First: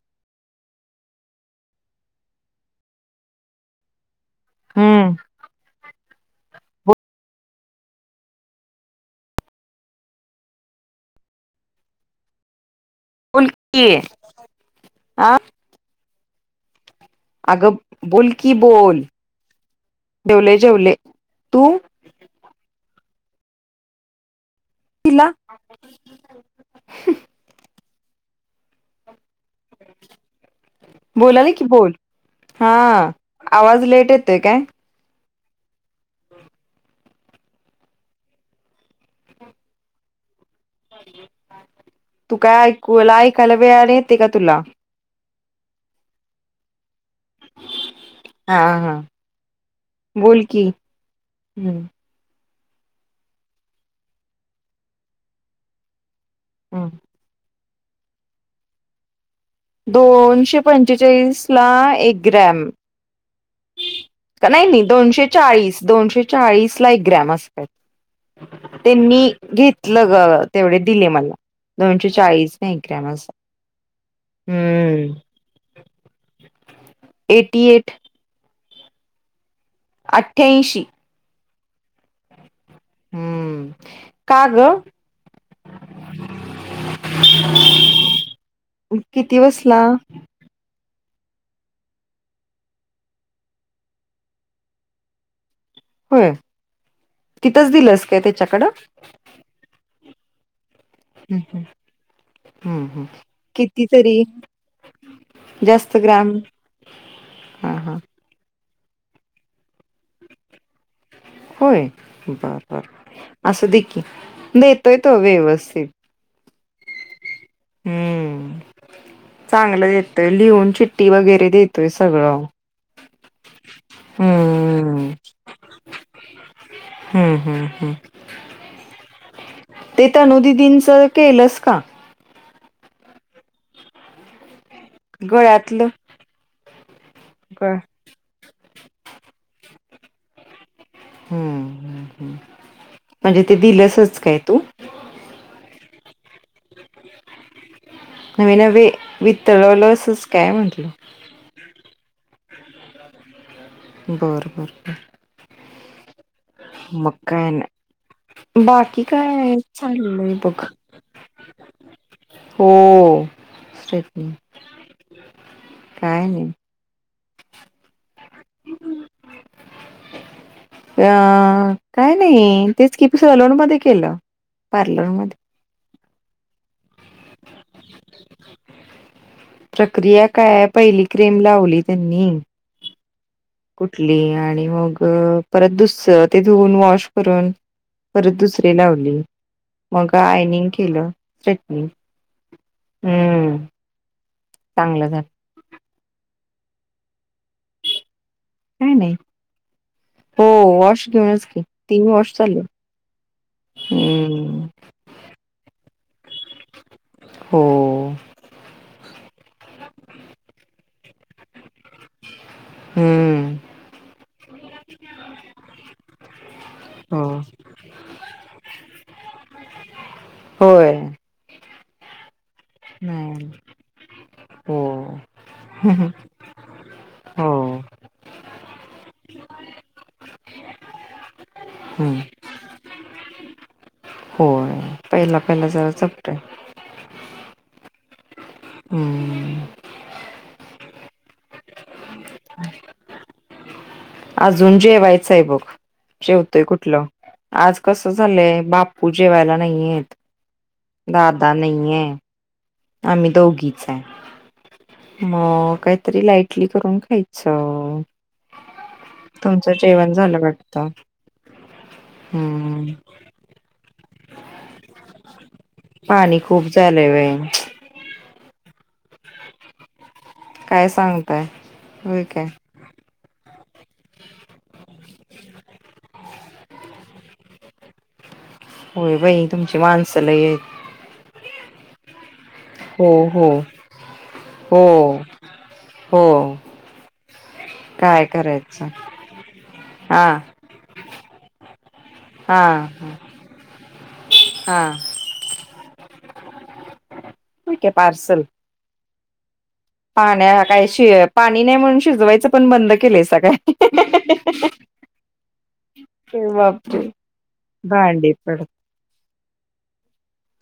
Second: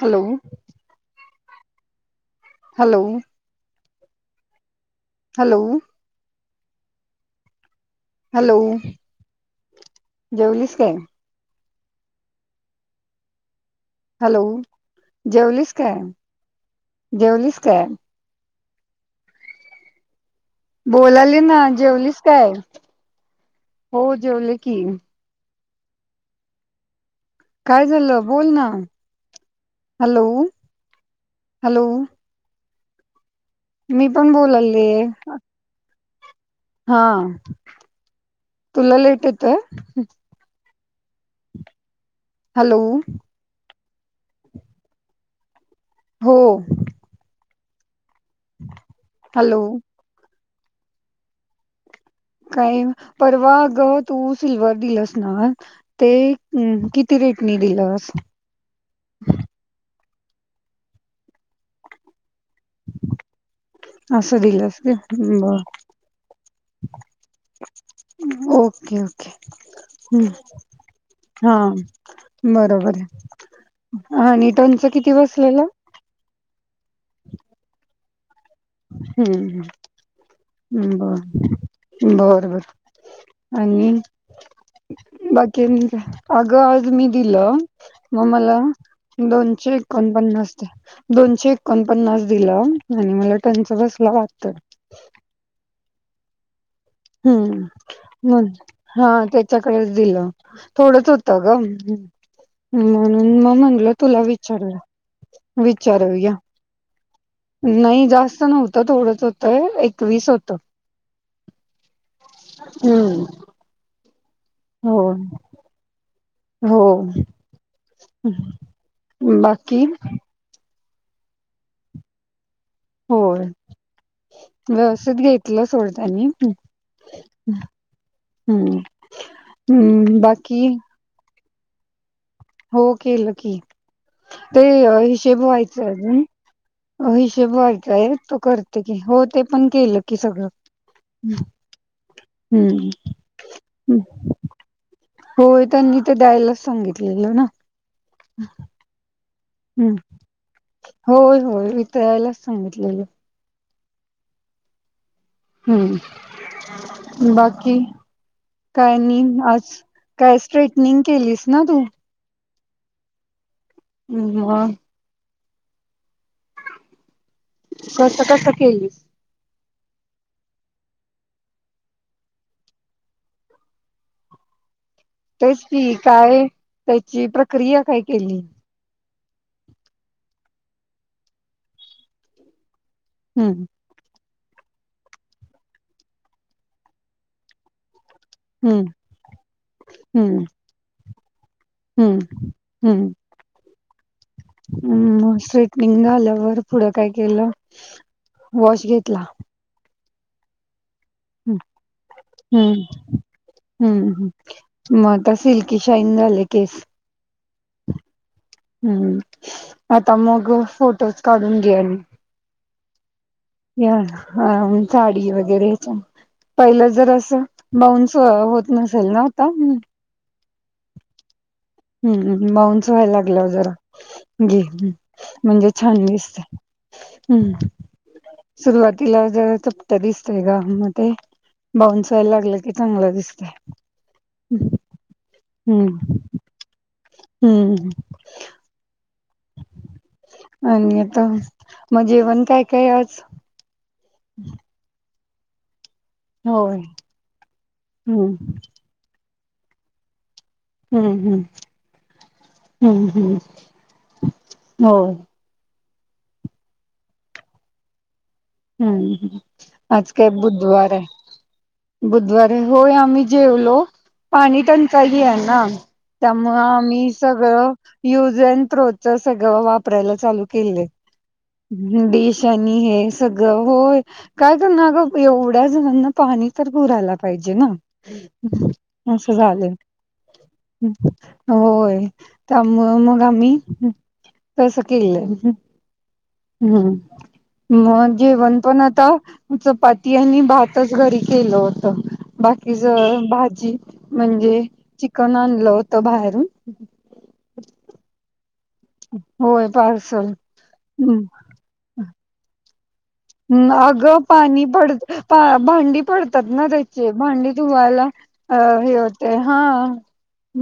Hello hello hmm hello hello जेवलीस का बोल की हॅलो आ जेवलस काय जेवलीस अगं काय बोल की बोलवले बोलाली ना जेवलीच काय हो जेवले की तला काय झालं बोल ना हॅलो बोलायले कि हॅलो बोल हा आवाज लेट येतोय काय ते हा तुला लेट येतय तू काय हॅलो ऐकूला ऐकायला वेळ येते का तुला हो हा हा हॅलो बोल की ह काय परवा ग तू सिल्वर दिलस ना ते कि किती रेटनी दिलंस दोनशे पंचेचाळीस ला एक ग्रॅम असं का नाही दिलंस नाही दोनशे बर चाळीस दोनशे चाळीस ला एक ग्रॅम असतात ओके त्यांनी ओके घेतलं ग तेवढे दिले मला हा दोनशे चाळीस नाही ग्र ह हा आणि टंनच किती बसलेलं एटी एट अठ्ठ्याऐंशी हम्म बर बर बर हम्म आणि का ग बाकी आणि काय अग आज मी दिलं म मला किती दोनशे बसला एकोणपन्नास दोनशे एकोणपन्नास दिलं आणि मला टंच बसला वाटतं होय हम्म तिथंच दिलंस काय त्यच्याकडं क दिल थोडंच होतं ग हम्म हम् म्हणून मग किती म्हटलं तुला तरी विचारलं जास्त ग्रॅम नाही जास्त नव्हतं थोडंच होत एकवीस होत. होय बर बर हम्म असू दी की देतोय हो तो व्यवस्थित हो हम्म बाकी चांगलं देतोय लिहून चिट्टी वगैरे देतोय सगळं होय हम्म व्यवस्थित घेतलं सोड त्यांनी हम्म हम्म हम् हम्म हम्म बाकी केलस का? हो केलं की ते हिशेब गळ्यातलं व्हायचय हिशेब गळ व्हायचा आहे तो करत हो ते पण केलं की सगळं हम्म हम्म म्हणजे ते हम्म. दिलंसच काय तू होय त्यांनी ते द्यायलाच सांगितलेलं ना नवे नवे हम्म वितळवलंसच काय म्हटलं होय होय. तळायलाच सांगितलेलं बर बर बरं हम्म काय बाकी नाही काय बाकी नाही आज चाललंय काय बघ स्ट्रेटनिंग केलीस ना तू हो स्टेफनी मग काय नाही. कस कस केलीस अ काय नाही तेच कि सलोण मध्ये केलं. पारलर म तेच की काही त्याची प्रक्रिया काय केली? प्रक्रिया काय पहिली क्रीम लावली त्यांनी हम्म. ठली आणि मग परत दुस ते धुन वॉश करून परत दुसरे हम्म लावली मग हम्म आयनिंग केलं स्ट्रेटनिंग हम्म हम्म चांगलं झालं हम्म स्ट्रेटनिंग झाल्यावर पुढं काय केलं वॉश काय नाही घेतला. हो वॉश घेऊनच हं, की तीन वॉश चालेय हं, हम्म म आता सिल्की शाईन झाले केस हो. हम्म आता मग फोटोज काढून घ्या आणि हम्म. या हा जाडी वगैरे च्या पहिलं जर हो असं बाउन्स होत नसेल ना आता होय. हम् बाउन्स व्हायला नाही लागलावर जरा जी हो म्हणजे छान दिसत हो हम्म सुरुवातीला जरा चपट्या दिसतय का म ते बाऊनस हम्म व्हायला लागलं की चांगलं दिसतय होय पहिला पहिला जरा चपटय हम्म ह आणि तर मग जेवण काय काय आज अजून जेवायच साहेबक जेवतोय होय. कुठलं आज कस हम्म झालंय बाप पूजे व्हायला नाहीयेत हम्म हम्म दादा नाहीये हम्म आम्ही हम्म दोघीच होय. आहे मग काहीतरी लाईट कटली करून खायच हम्म आज काय झालं वाटत बुधवार आहे बुधवारे हम्म होय आम्ही जेवलो पाणी टंचाली आहे ना पाणी त्यामुळ. खूप झालंय आम्ही वय सगळं युज अँड थ्रो सगळ वापरायला लू काय सांगताय होय काय केलेशनी हे सगळं होय काय कर ना अगं एवढ्या जणांना पाणी तर पुरायला पाहिजे ना ह... होय बाई तुमची माणसंला आहेत... होय त्यामुळ हो मग हो आम्ही तस हो केलंय... हो हम्म म काय जेवण पण करायचं आता चपाती हा आणि भात... घरी केलं होत हा बाकी ज भाजी म्हणजे हा ची... कण आणल होत बाहेरून... होय काय पार्सल.. होय पार.. पाण्या काय शि पाणी नाही म्हणून शिजवायचं पण बंद.... केलंयसा काय अगं पाणी भड पा भांडी पडतात ना बापरे त्याचे भांडी धुवायला.. भांडी अ पड हेतय हा....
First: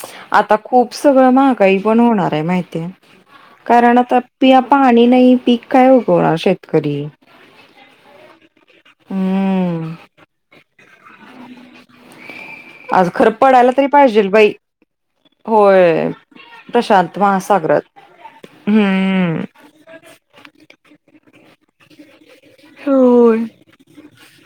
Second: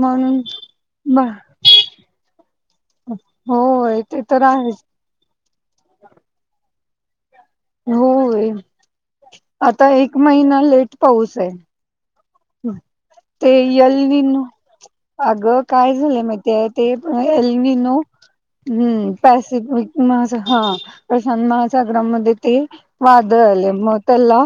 म्हणून आता खूप सगळं महागाई पण होणार आहे माहिती कारण होय आता ते तर पाणी... आहेच आणि नाही पीक काय होतो शेतकरी... होय आता हम्म एक महिना लेट पाऊस आहे... आज खरं ते पडायला तरी पाहिजेल यलवीन... बाई अगं काय होय झालंय माहितीय ते प्रशांत महासागरात एलनो... हम्म पॅसिफिक म हा प्रशांत महासागरामध्ये... ते होय वादळ आले मग त्याला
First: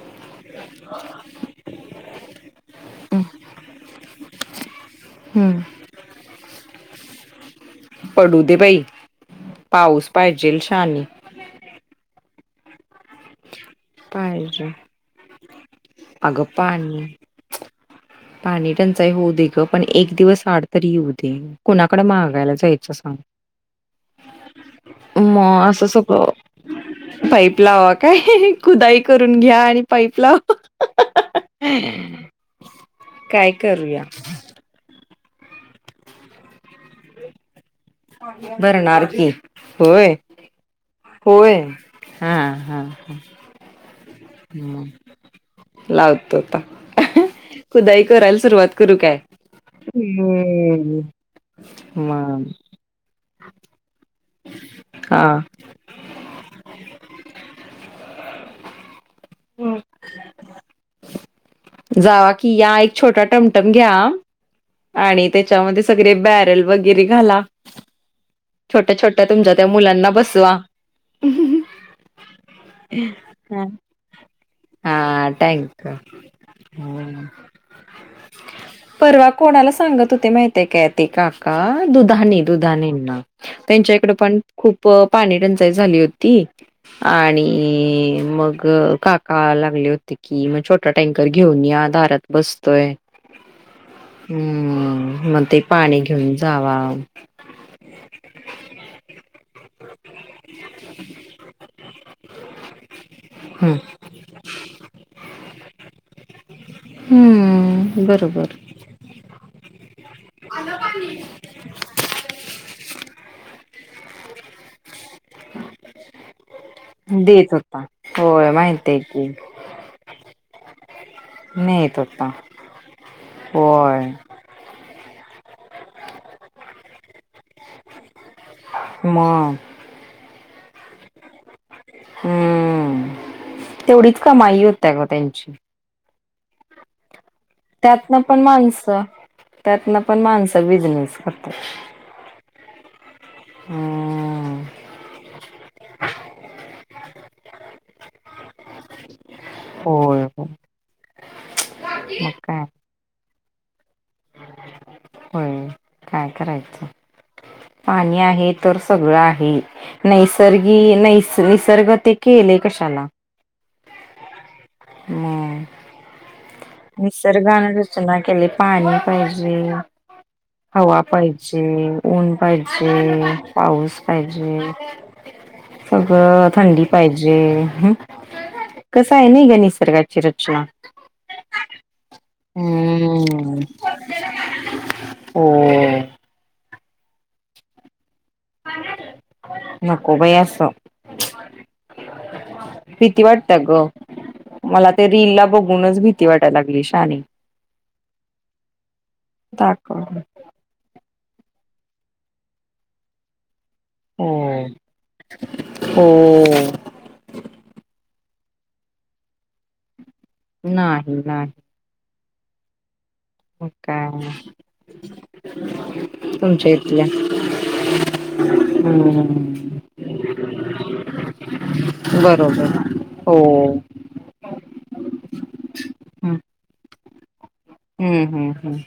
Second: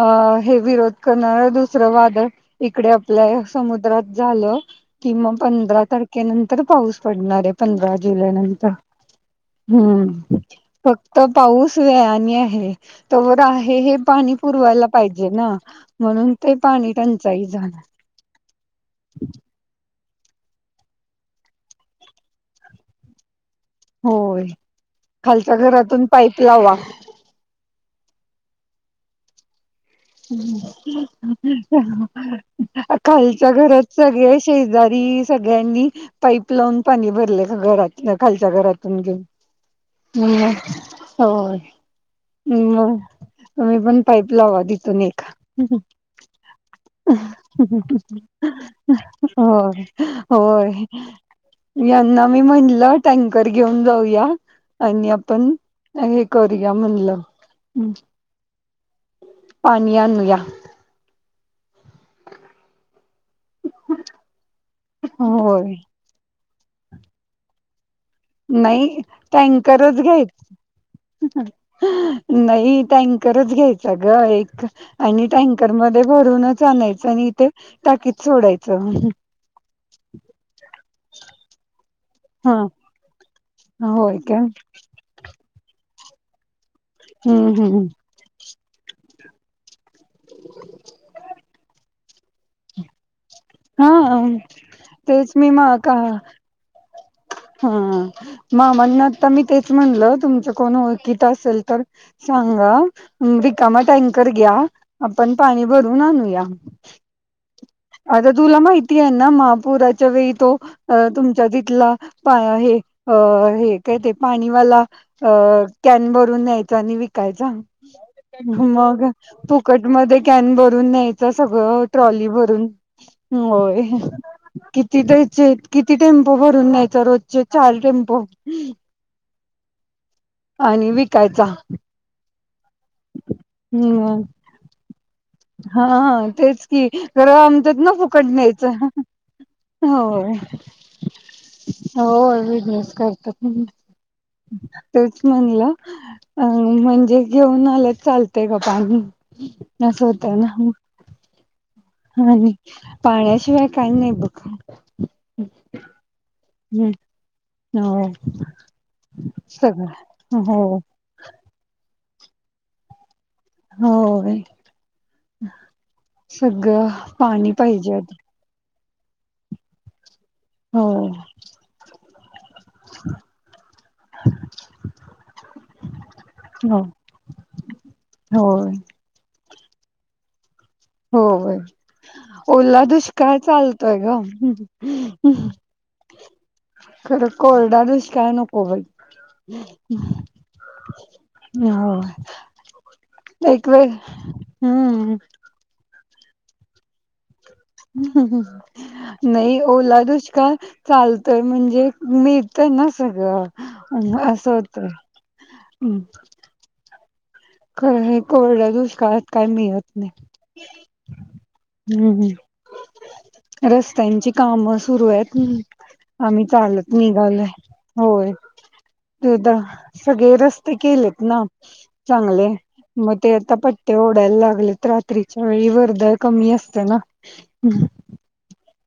अ हे विरोध करणार दुसरं वादळ.... इकडे आपल्या समुद्रात झालं... कि मग हम्म पंधरा तारखेनंतर पाऊस पडणार आहे पंधरा जुलै पडू दे नंतर... बाई पाऊस हम्म पाहिजेल प.. शानी तर पाऊस वेळाने आहे तवर आहे हे पाणी पाहिजे पुरवायला पाहिजे ना... म्हणून ते पाणी टंचाई झालं.... पाणी टंचाई होऊ दे ग पण एक दिवस आड तरी येऊ दे... कुणाकडे महागायला जायचं सांग... होय खालच्या मग घरातून पाईप लावा प लावा काय खुदाई करून घ्या आणि पाईप लाव.. खालच्या घरात सगळे शेजारी सगळ्यांनी पाईप लावून पाणी भरले घरात... खालच्या घरातून भरणार घेऊन. की होय हम्म होय... हा हा मग ह.. तुम्ही पण पाईप लावा... तिथून एक. लावतो आता... खुदाई करायला सुरुवात करू काय होय होय.... हम्म यांना मी मग म्हणलं टँकर घेऊन जाऊया... आणि हा आपण हे करूया म्हणलं.... पाणी आणूया..... जावा कि या.... छोटा टमटम घ्या आणि होय त्याच्यामध्ये सगळे बॅरल वगैरे घाला.... नाही छोट्या छोट्या तुमच्या त्या टँकरच मुलांना घ्यायच.. बसवा नाही टँकरच घ्यायच ग एक आणि.... टँकर मध्ये भरूनच आणायचं हम्म. आणि इथे टाकीत सोडायचं.... परवा कोणाला सांगत होते माहितय क ते काका दुधानी हा दुधानींना.... त्यांच्याकडे होय का पण खूप पाणी टंचाई झाली होती हम्म हम्म आणि मग.... काका लागले होते की मग छोटा टँकर घेऊन या दारात बसतोय.... हा हम्म तेच मग मी ते मा का पाणी घेऊन जावा... हा म म्हणण आता मी तेच म्हणल तुमचं कोण ओळखीत असेल तर.... सांगा हम्म रिकामा टँकर घ्या आपण पाणी भरून आणूया.... हम... आता तुला माहिती आहे ना महापुराच्या वेळी तो तुमच्या तिथला.... प हे अ हे काय ते पाणीवाला. अ कॅन भरून न्यायच आणि विकायचा देत होता होय माहितय मग की तू. कट मध्ये कॅन भरून न्यायच सगळं नेत ट्रॉली होता भरून होय किती त्याचे किती टेम्पो भरून न्यायचा रोजचे चार टेम्पो म आणि विकायचा हम्म तेवढीच हम्म कमाई होत ग त्यांची हा तेच की खर आमच्यात ना त्यातनं फुकट पण न्यायचं माणसं त्यातनं पण होय माणसं बिझनेस करतात होय बिझनेस करतात हम्म तेच म्हणलं अ म्हणजे घेऊन आलं चालत. का पाणी. होय हो मग ह काय पाण्याशिवाय काही नाही. बघ होय काय करायचं. हम् हो पाणी आहे तर सगळं आहे सगळं हो नैसर्गिक. निसर्ग ते केलेय कशाला. हो. मग. सगळं. पाणी निसर्गान पाहिजे आधी रचना केली पाणी पाहिजे. हो हवा पाहिजे ऊन पाहिजे पाऊस पाहिजे. सगळं हो थंडी पाहिजे हम्. होय कसं आहे नाही ग निसर्गाची रचना. होय ओला दुष्काळ हम्म चालतोय ग. हो खरं कोरडा दुष्काळ काय नको. बाई नको बाई आस. हो भीती वाटत एक ग वेळ मला ते हम्म रीलल ला बघूनच भीती. भीती वाटायला लागले शहाने. नाही दाखव ओला दुष्काळ. चालतोय म्हणजे मिळतय ना सगळं हो असं होतय. हो. का कोरड्या दुष्काळात काय मिळत नाही. नाही नाही. हम्म मग काय रस्त्यांची कामं सुरू आहेत. आम्ही तुमच्या चालत इथल्या निघालय होय. हम्म सगळे रस्ते केलेत ना. चांगले बरोबर मग ते हो आता पट्ट्या ओढायला लागले त्रास. रात्रीच्या वेळी वरदळ कमी असते ना हम् हं् हं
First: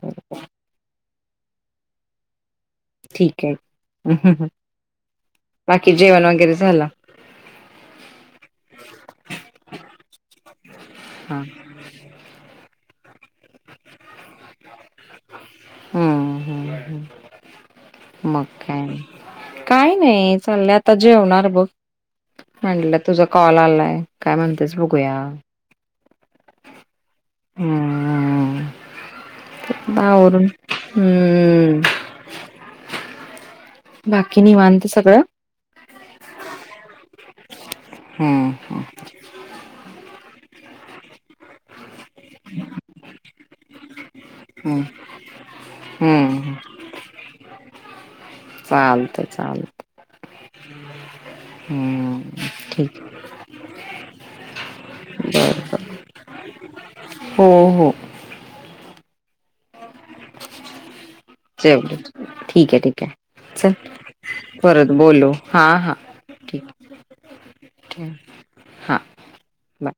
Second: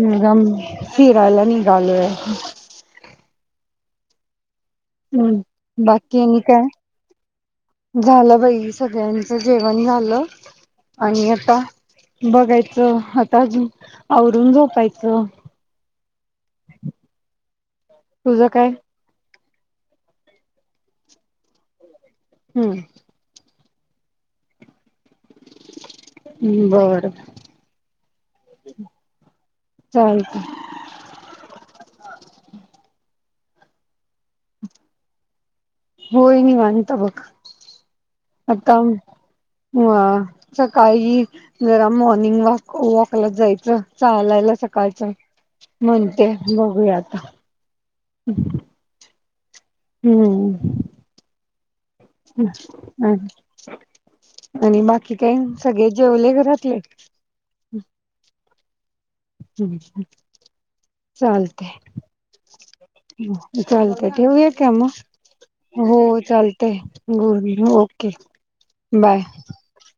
म ग फिरालानी गल ठीक आहे ह ह हम् बाकीकी येन का झालं झालं बाई सगळ्यांचं जेवण झालं आणि हा आता बघायचं आता आवरून झोपायचं हम्म हम्म तुझ काय काय नाही चाललं आता जेवणार बघ हम्म म्हडलं तुझा कॉल आलाय काय म्हणतेस ब गया बरं चालत बावररून हम्म बाकी निवांत सगळं होय नाही माणी तबक हम्म आता ह सकाळी जरा मॉर्निंग वॉक वॉकला जायचं चालायला हम्म सकाळच म्हणते हम्म बघूया आता. चालतय चालतं. हम्म. हम्. आणि बाकी काय बरं सगळे बरं जेवले घरातले. हो हो. हम्म चालत जेवले ठीक आहे ठीक आहे चल चालतय ठेवूया का म परत बोलू हां हां हो ठीक चालतय गुड ओके ठेव हां बाय बाय